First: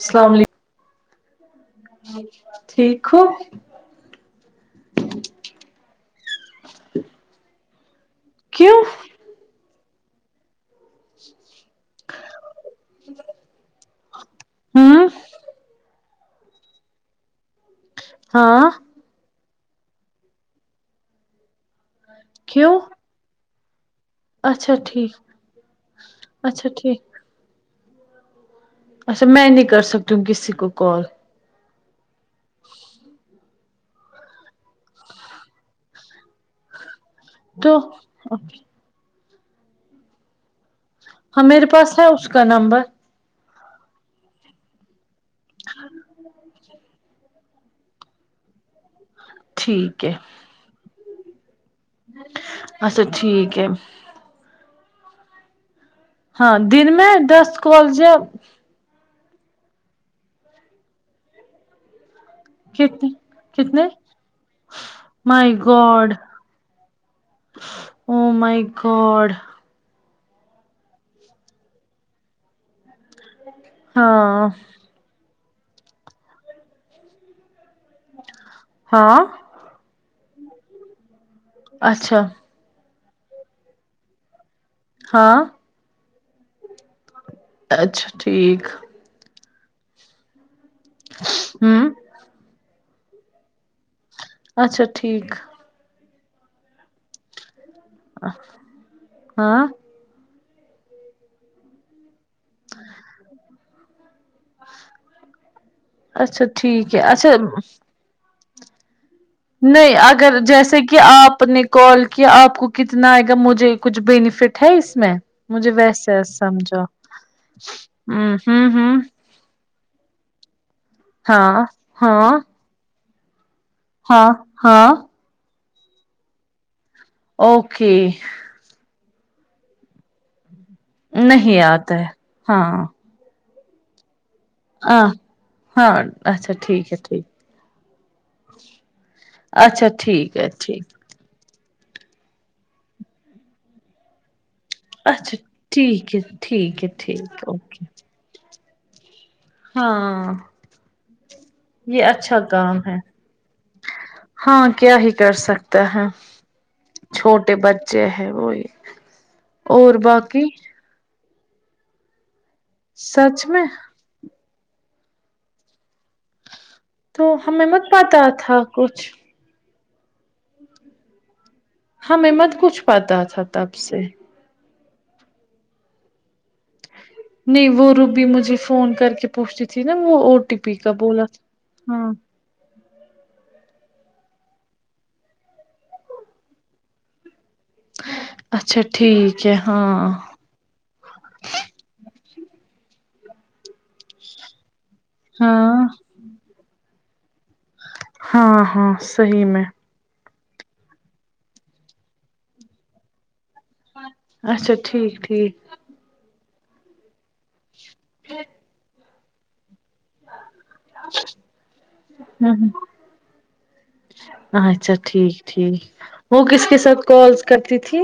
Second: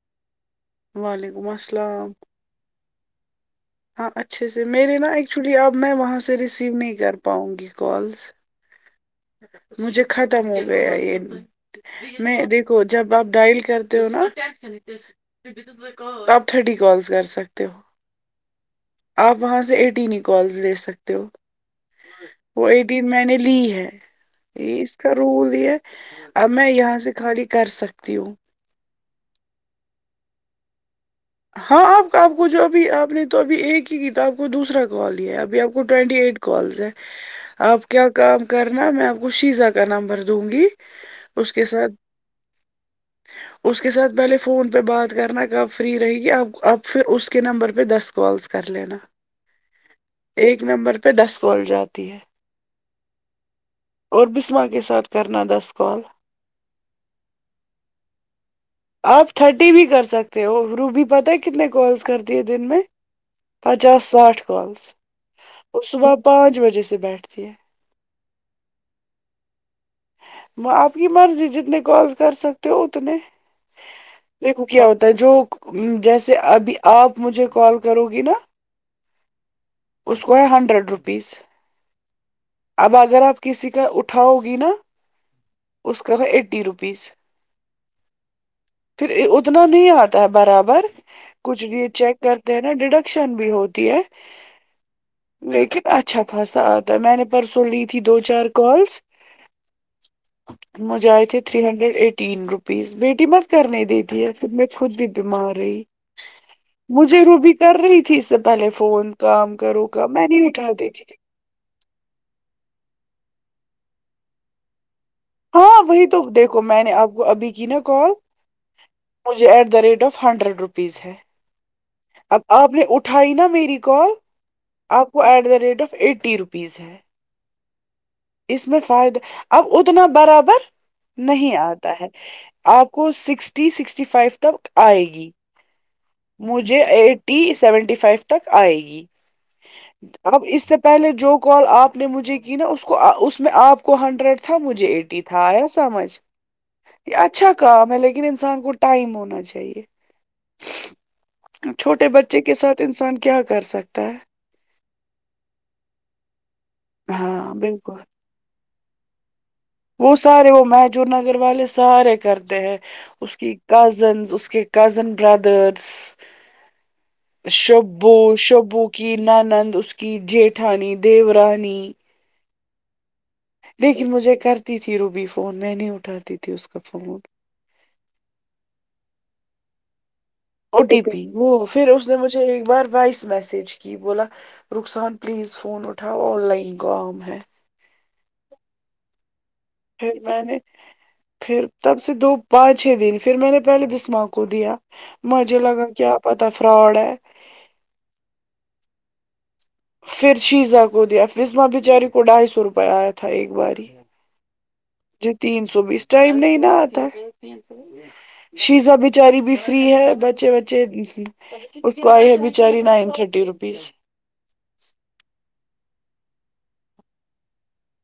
اسلام علیکم وعلیکم السلام ٹھیک ہو ہاں اچھے سے میرے نا ایکچولی اب میں وہاں سے ریسیو نہیں کر پاؤں گی کالس کیوں مجھے ختم ہو گیا یہ میں دیکھو جب آپ ڈائل کرتے ہو نا ہوں آپ تھرٹی کالس کر سکتے ہو ہاں آپ وہاں سے ایٹین ہی کال لے سکتے ہو وہ کیوں ایٹین میں نے لی ہے اچھا یہ اس کا ٹھیک رول یہ ہے اب اچھا میں یہاں سے ٹھیک خالی کر سکتی ہوں اچھا میں نہیں کر سکتی ہوں کسی کو کال ہاں آپ آپ کو جو ابھی آپ نے تو ابھی ایک ہی کی تھا آپ کو دوسرا کال ہی ہے ابھی آپ کو ٹوینٹی ایٹ کالز ہیں تو آپ کیا کام ہاں کرنا میں آپ کو شیزا کا نمبر دوں گی ہم اس کے میرے ساتھ پاس ہے اس کا نمبر اس کے ساتھ پہلے فون پہ بات کرنا کب فری رہی اب پھر اس کے نمبر پہ دس کالس کر لینا ٹھیک ہے ایک نمبر پہ دس کال جاتے اچھا ٹھیک ہے اور بسمہ کے ساتھ کرنا دس کال ہاں دن میں دس کالز س ہیں آپ تھرٹی بھی کر سکتے ہو روبی پتہ ہے کتنے کالس کرتے دن میں کتنے کتنے پچاس ساٹھ کالز مائی وہ گاڈ صبح پانچ بجے سے بیٹھتی ہے او مئی گاڈ آپ کی مرضی جتنے کال کر سکتے ہو اتنے ہاں دیکھو کیا ہوتا ہے جو جیسے ابھی آپ مجھے کال کرو گی نا ہاں اس کو ہے ہنڈریڈ روپیز اچھا اب اگر آپ کسی کا اٹھاؤ گی نا ہاں اس کا ہے ایٹی روپیز اچھا ٹھیک پھر اتنا نہیں آتا ہے برابر کچھ بھی ہوں چیک کرتے ہیں نا ڈیڈکشن بھی ہوتی ہے اچھا ٹھیک لیکن اچھا خاصا آتا میں نے پرسوں لی تھی دو چار کالز ہاں مجھے ائے تھے تھری ہنڈریڈ ایٹین روپیز بیٹی مت کرنے دیتی ہے پہر میں خود بھی بیمار رہی اچھا ٹھیک ہے مجھے اچھا روبی کر رہی تھی اس سے پہلے فون کام کروں نہیں کام میں اگر نہیں جیسے اٹھاتی کہ تھی آپ نے کال کیا آپ کو کتنا آئے گا مجھے کچھ بینفٹ ہے اس میں مجھے ہاں وہی تو ویسے دیکھو میں سمجھو نے آپ کو ابھی کی نا کال ہمم ھمم ھمم مجھے at the rate of hundred rupees ہے ہاں ہاں اب آپ نے اٹھائی نا میری کال ہاں ہاں آپ کو at the rate of eighty rupees ہے اوکے اس میں فائدہ اب اتنا برابر نہیں آتا ہے آپ کو سکسٹی سکسٹی فائیو تک آئے ہاں گی ہاں اچھا مجھے ٹھیک ہے ٹھیک ایٹی سیونٹی فائیو تک آئے گی اچھا ٹھیک اب ہے اس سے ٹھیک پہلے جو کال آپ نے مجھے کی نا اس کو اس میں آپ کو ہنڈریڈ تھا مجھے ایٹی اچھا تھا ایا سمجھ ٹھیک ہے ٹھیک ہے یہ ٹھیک اچھا اوکے کام ہے لیکن انسان کو ٹائم ہونا چاہیے ہاں یہ چھوٹے اچھا بچے کے کام ساتھ ہے انسان کیا کر سکتا ہے ہاں کیا ہی کر سکتا ہے ہاں چھوٹے بالکل بچے ہیں وہی اور وہ باقی سارے وہ محجور نگر والے سارے کرتے ہیں اس سچ کی میں کوزنس اس کے کزن برادرس تو ہمیں مت شبو پتا تھا شبو کچھ کی نانند اس کی جیٹھانی دیورانی ہمیں مت کچھ پتا تھا تب سے لیکن مجھے کرتی تھی روبی فون میں نہیں اٹھاتی تھی اس کا فون نہیں وہ روبی مجھے فون کر کے پوچھتی تھی نا وہ او ٹی پی او کا ٹی پی بولا وہ پھر تھا اس ہاں نے مجھے ایک بار وائس میسج کی بولا رخسان پلیز فون اٹھاؤ آن لائن کام ہے اچھا ٹھیک جچھے [unintelligible] ہاں پھر میں نے پھر تب سے دو پانچ چھ دن پھر میں نے پہلے بسما کو دیا مجھے ہاں لگا کیا پتا فراڈ ہے ہاں ہاں صحیح میں پھر شیزہ کو دیا فزما بچاری کو ڈھائی سو روپے آیا تھا ایک بار ہی اچھا ٹھیک جو ٹھیک تین سو بیس ٹائم نہیں نا آتا شیزا بھی بچاری بھی فری ہے بچے وچے اس کو آئی ہے ہوں ہوں بچاری نائن تھرٹی روپیز اچھا ٹھیک ٹھیک وہ کس کے ساتھ کالز کرتی تھی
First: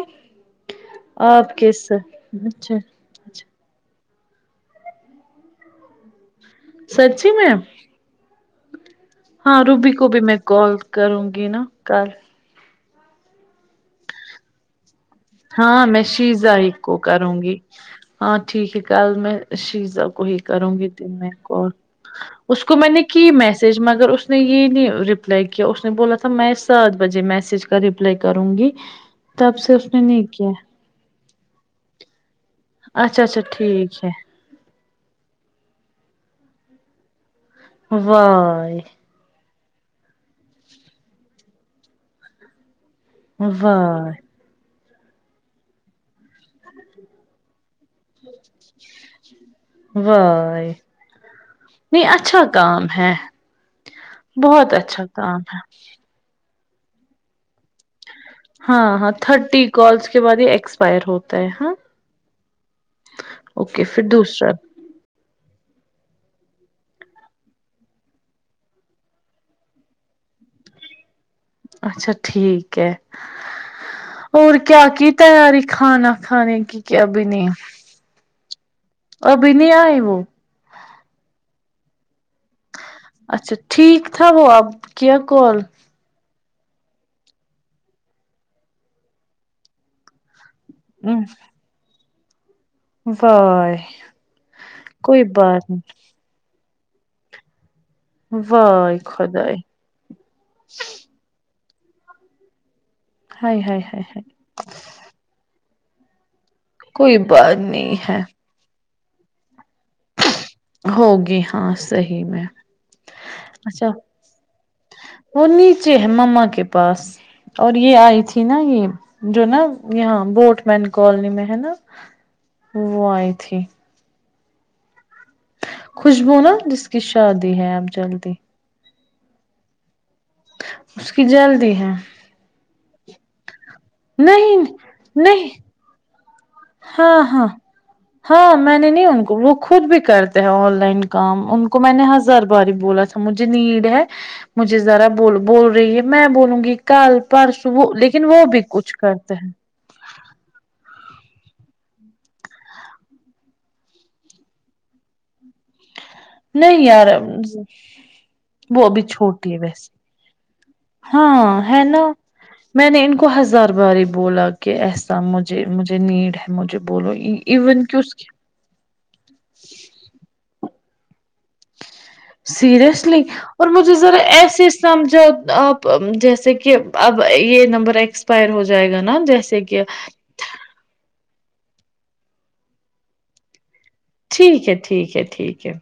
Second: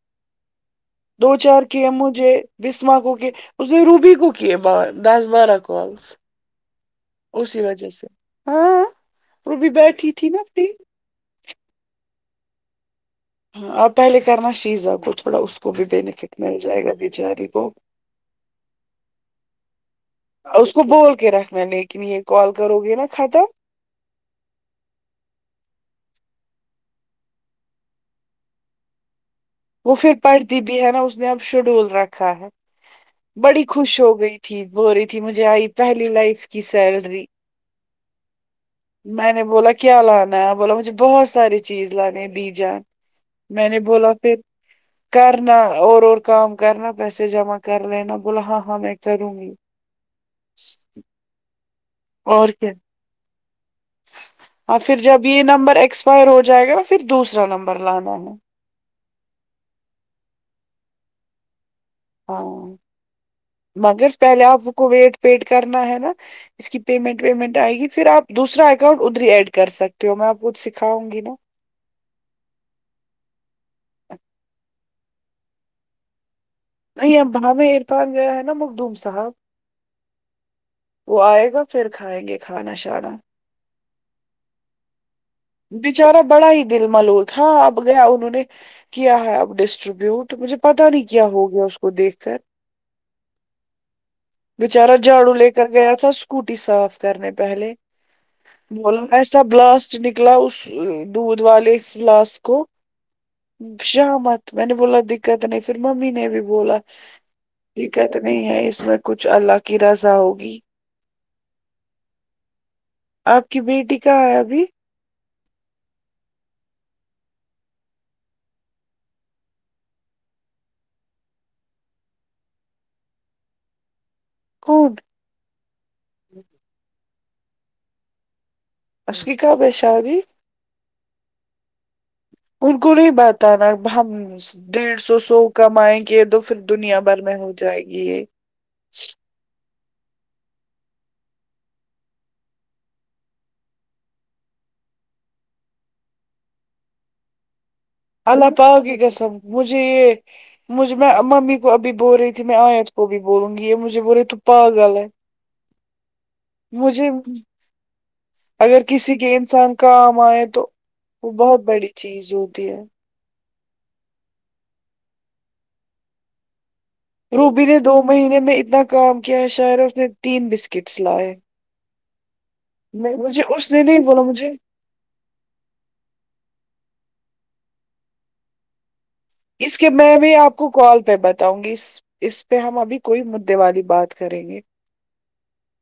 دو آپ چار کے کی مجھے ساتھ اچھا بسماکوں کے اچھا اس نے روبی کو کیے ب دس بارا کالز سچی میں اسی وجہ سے ہاں ہاں روبی کو بیٹھی بھی تھی میں نا فری کال کروں گی نا کل ہاں اب پہلے کرنا شیزہ کو تھوڑا اس کو بھی ہاں میں بینیفٹ شیزا مل ہی جائے گا کو کروں بیچاری گی کو ہاں ٹھیک ہے کل میں شیزا کو ہی کروں اس کو گی دن بول میں کے رکھنا کال لیکن یہ کال اس کو کرو میں گے نے نا کی ختم میس ج مگر اس نے یہ نہیں رپلائی کیا اس نے بولا تھا میں سات بجے میسج کا رپلائی کروں گی تب سے اس وہ نے پھر نہیں کیا پڑھتی بھی ہے نا اس نے اب شیڈول رکھا ہے اچھا اچھا بڑی خوش ٹھیک ہے ہو گئی تھی بول رہی تھی مجھے آئی پہلی لائف کی سیلری ہاں میں نے بولا کیا لانا ہے بولا مجھے بہت ساری چیز لانانی ہے بی جان میں نے بولا وائے پھر کرنا اور اور کام کرنا پیسے جمع کر لینا بولا ہاں ہاں میں کروں گی وائے نہیں اچھا اور کیا کام ہے بہت اچھا کام ہے فائر ہو جائے گا نا پھر دوسرا نمبر لنا ہے نا ہاں ہاں تھرٹی کالس کے بعد یہ ایکسپائر ہوتا ہے ہاں ہاں اوکے پھر مگر پہلے دوسرا آپ کو ویٹ پیٹ کرنا ہے نا اس کی پیمنٹ ویمنٹ آئے گی پھر آپ دوسرا اکاؤنٹ ادھرری ایڈ کر سکتے ہو میں آپ کوچھ سکھاؤں گی نا اچھا ٹھیک ہے اور کیا کی تیاری کھانا کھانے کی کہ نہیں ابھی ابا میں عرفان گیا ہے نا مخدوم سے ابھی نہیں آئی وہ وہ آئے گا پھر کھائیں گے کھانا شا اچھا ٹھیک تھا وہ اب کیا کال بچارا بڑا ہی دل ملو تھا اب گیا انہوں نے کیا ہے اب ڈسٹریبیوٹ تو مجھے پتا نہیں کیا ہو گیا اس کو دیکھ کر وائے بچارا کوئی جھاڑو لے کر بات گیا تھا اسکوٹی صاف کرنے پہلے نہیں وائے بولو ایسا خدائے بلاسٹ نکلا اس دودھ والے فلاسٹ کو ہائے ہائے ہائے ہائے شامت میں نے بولا دے دقت نہیں پھر ممی نے بھی بولا دقت نہیں ہے اس میں کچھ الگ کی رزا ہوگی ہوگی ہاں سہی میں آپ کی اچھا بیٹی کہاں ہے ابھی وہ نیچے ہے مما کے پاس اور یہ آئی تھی نا یہ جو نا یہاں بوٹ مین کالونی میں ہے نا وہ آئی تھی [unintelligible] خوشبو نا جس کی شادی ہے اب جلدی اس کی کب ہے شادی اس کی جلدی ہے ان کو نہیں بتانا ہم نہیں ڈیڑھ سو سو نہیں کمائیں گے تو پھر دنیا ہاں بھر میں ہاں ہو جائے گی یہ ہاں میں نے نہیں ان کو وہ خود بھی کرتے ہیں آن لائن کام ان کو میں نے ہزار بار بولا تھا مجھے نیڈ ہے مجھے ذرا بو بول رہی ہے میں بولوں گی کل پرسو لےک اللہ آپ آؤ گی کیسا مجھے یہ مجھے میں ممی کو ابھی بول رہی تھی میں آیت کو بھی بولوں گی یہ مجھے بول رہی تو پاگل ہے نہیں یار مجھے اگر وہ ابھی کسی کے چھوٹیتی ہے انسان ویسے کام آئے تو وہ ہاں بہت ہے بڑی نا چیز ہوتی ہے میں نے کو ہزار بار ہی بولا کہ ایسا مجھے مجھے نیڈ ہے مجھے بولو روبی نے ایون کہ اس کی [unintelligible] کام کیا ہے شاعر اس نے تین بسکٹس لائے میں سیریسلی مجھے اور اس نے مجھے نہیں ذرا بولا مجھے ایسے سمجھو آپ جیسے کہ اب یہ نمبر ایکسپائر ہو جائے گا نا جیسے اس کہ کے میں ابھی آپ کو کال پہ بتاؤں گی اس پہ ہم ابھی کوئی مدے والی بات کریں گے ٹھیک ہے ٹھیک ہے ٹھیک ہے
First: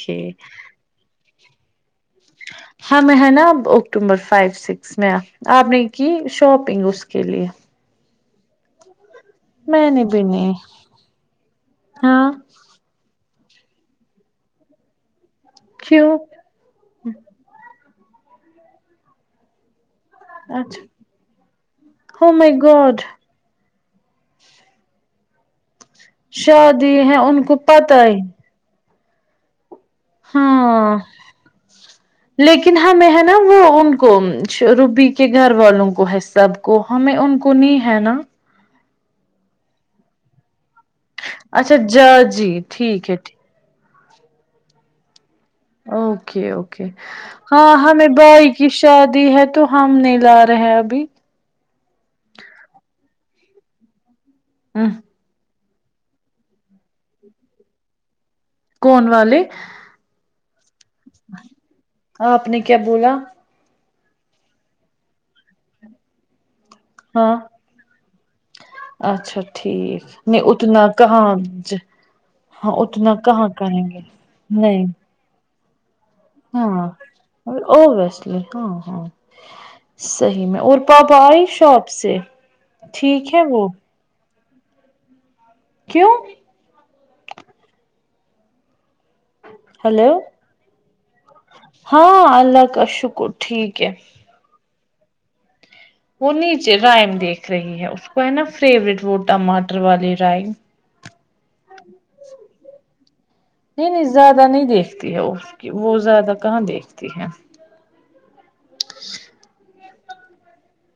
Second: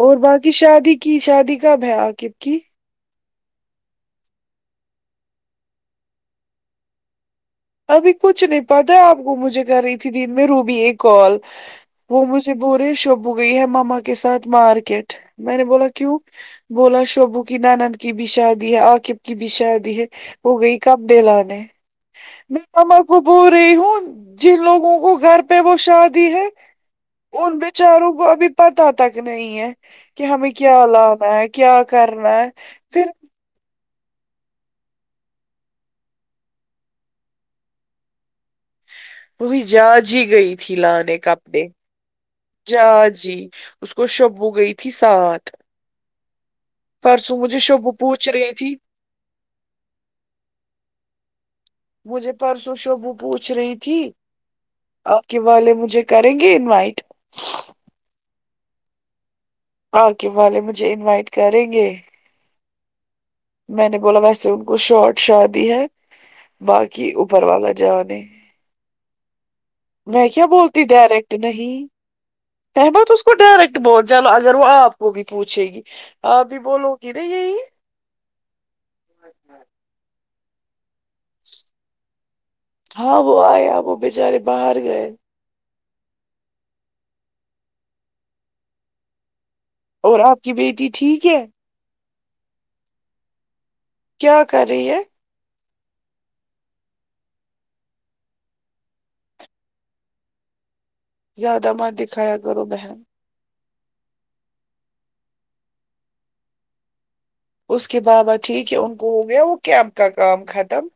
اور باقی شادی کی شادی کب ہے عقب کی ہم ہیں نا اکٹوبر فائیو سکس میں آپ نے کی شاپنگ اس کے لیے ابھی کچھ نہیں پتا آپ کو مجھے کر میں رہی نے تھی بھی دن میں نہیں روبی ایک کال وہ ہاں مجھے ب ے شب ہو گئی ہے مما کے ساتھ مارکیٹ میں نے بولا کیوں بولا شوبو کی نانند کی بھی شادی ہے عقیب کی بھی شادی ہے ہو گئی اچھا کب دلانے ہو مائی میں ما گاڈ کو بول رہی ہوں جن لوگوں کو گھر پر پہ وہ شادی ہے شادی ہے کو ان پتا بیچاروں ہی کو ابھی پتا تک نہیں ہے کہ ہمیں کیا ہاں لانا ہے کیا کرنا ہے لیکن پھر ہمیں ہے نہ وہ ان کو روبی کے گھر والوں کو ہے سب کو ہمیں ان کو نہیں ہے نا وہی جاجی گئی تھی لا نے کپڑے اچھا جا جی جا ٹھیک ہے جی اس کو شبو گئی تھی سات اوکے اوکے ہاں شبو ہمیں پوچھ بھائی رہی کی تھی شادی ہے تو ہم نہیں لا رہے ہیں ابھی مجھے پرسوں شبو پوچھ رہی تھی ہ آپ کے والے مجھے کریں گے انوائٹ کون والے آگے والے مجھے انوائٹ کریں گے ہاں آپ نے کیا بولا میں نے بولا ویسے ان کو شارٹ شادی ہے باق کی ہاں اپر والا جا نے اچھا ٹھیک نہیں اتنا کہاں ج آئے بعد اس کو ڈائریکٹ بول جلو اگر وہ نہیں آپ کو بھی پوچھے گی آپ بھی ہاں ہاں بولو گی نا یہی اووییسلی ہاں ہاں صحیح میں اور پپاآئی شاپ سے ٹھیک ہے وہ بچارے باہر گئے کیوں ہلو اور آپ کی بیٹی ٹھیک ہے ہاں اللہ کا شکر ٹھیک ہے کیا کر رہی ہے وہ نیچے رائم دیکھ رہی ہے اس کو ہے نا فیورٹ وہ ٹماٹر والی رائم زیادہ مت دکھایا کرو بہن نہیں نہیں زیادہ نہیں دیکھتی ہے وہ کی وہ زیادہ کہاں دیکھتی ہے اس کے بابا ٹھیک ہے ان کو ہو گیا وہ کیمپ کا کام ختم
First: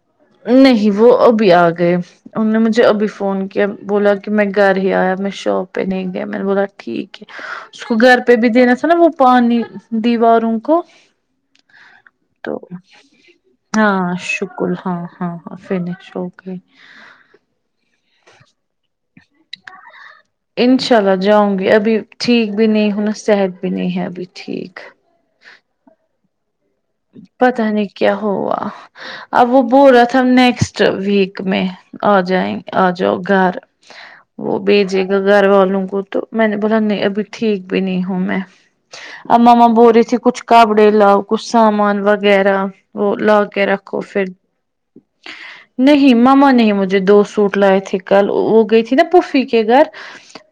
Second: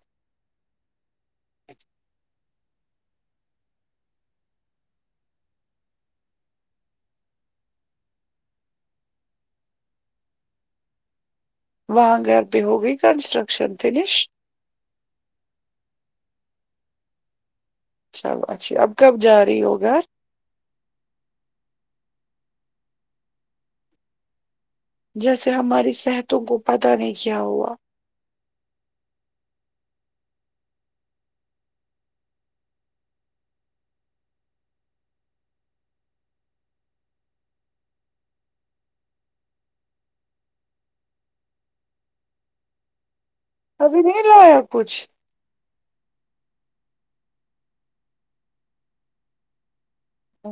نہیں وہ ابھی آ گئے انہوں نے مجھے ابھی فون کیا بولا کہ میں گھر ہی آیا میں شاپ پہ نہیں گیا میں نے بولا ٹھیک ہے اس کو گھر پہ بھی دینا تھا نا وہ پانی دیواروں کو وہاں گھر پہ ہو گئی کنسٹرکشن فنش بالکل ہاں ہاں ہاں فینیش ہوگئی چل اچھیا اب کب جا رہی ہو گھر انشاء اللہ جاؤں گی ابھی ٹھیک بھی نہیں ہوں صحت بھی نہیں ہے ابھی ٹھیک جیسے ہماری صحت تو گوپاد پتہ نہیں کیا ہوا اب وہ بول رہا تھا نیکسٹ ویک میں آ جائیںے آ جاؤ گھر وہ بھیجے گا گھر والوں کو تو میں نے بولا نہیں ابھی ٹھیک بھی نہیں ہوں میں ماما بول رہی تھی کچھ کپڑے لاؤ کچھ سامان وغیرہ وہ لا کے رکھو ابھی نہیں پھر لایا کچھ نہیں مما نے ہے مجھے دو سوٹ لائے تھے کل وہ گئی تھی نا پوفی کے گھر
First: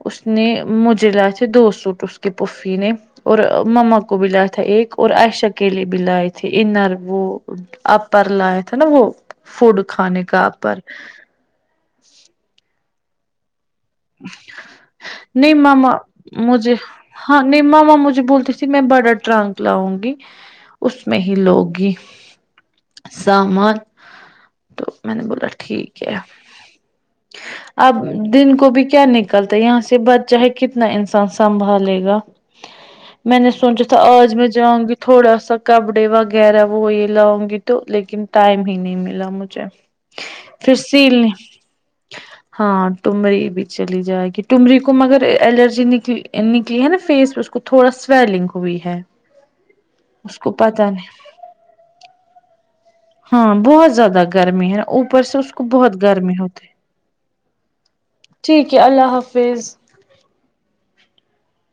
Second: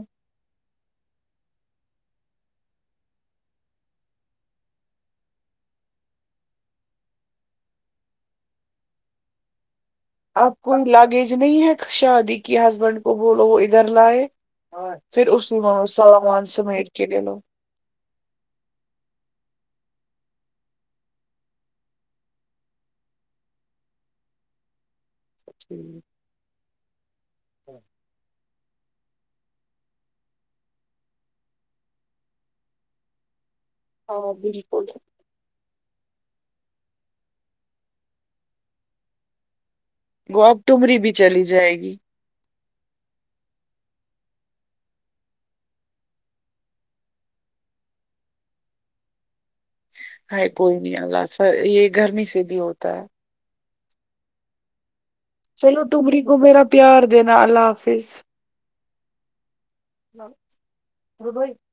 اس نے مجھے دو سوٹ اس کے پوفی نے اور مما کو بھی لایا تھا ایک اور عائشا کے کے لیے بھی لائے تھے انر وہ اپر لائے تھے نا وہ فوڈ کھانے کا آپ کو اپر لگیج نہیں ہے شادی کی ہسبینڈ کو بولو ادھر لاے پھر اس نہیں ماما سامان مجھے سمیٹ کے لے لو ہاں نہیں ماما مجھے بولتی تھی میں بڑا ٹرانک لاؤں گی اس میں ہی لوگی سامان تو میں نے بولا ٹھیک ہے اب دن کو بھی کیا نکلتا ہے یہاں سے بچہ ہے کتنا انسان سنبھالے گا میں نے سوچا تو ہاں آج میں بالکل جاؤں گی تھوڑا سا کپڑے وغیرہ وہ یہ لاؤں گی تو لیکن ٹائم ہی نہیں ملا مجھے گوب پھر ٹمری بھی سیلنے چلی جائے گی ہاں تمری بھی چلی جائے گی تمری کو مگر الرجی نکلی نکلی ہے نا فیس اس کو تھوڑا سویلنگ ہوئی ہے اس ہائے کو کوئی پتا نہیں اللہ فائر یہ گرمی سے بھی ہوتا ہے ہاں بہت زیادہ گرمی ہے اوپر سے اس کو چلو بہت ٹمری گرمی کو میرا ہوتھی پیار دینا اللہ حافظ ٹھیک ہے اللہ حافظ [unintelligible]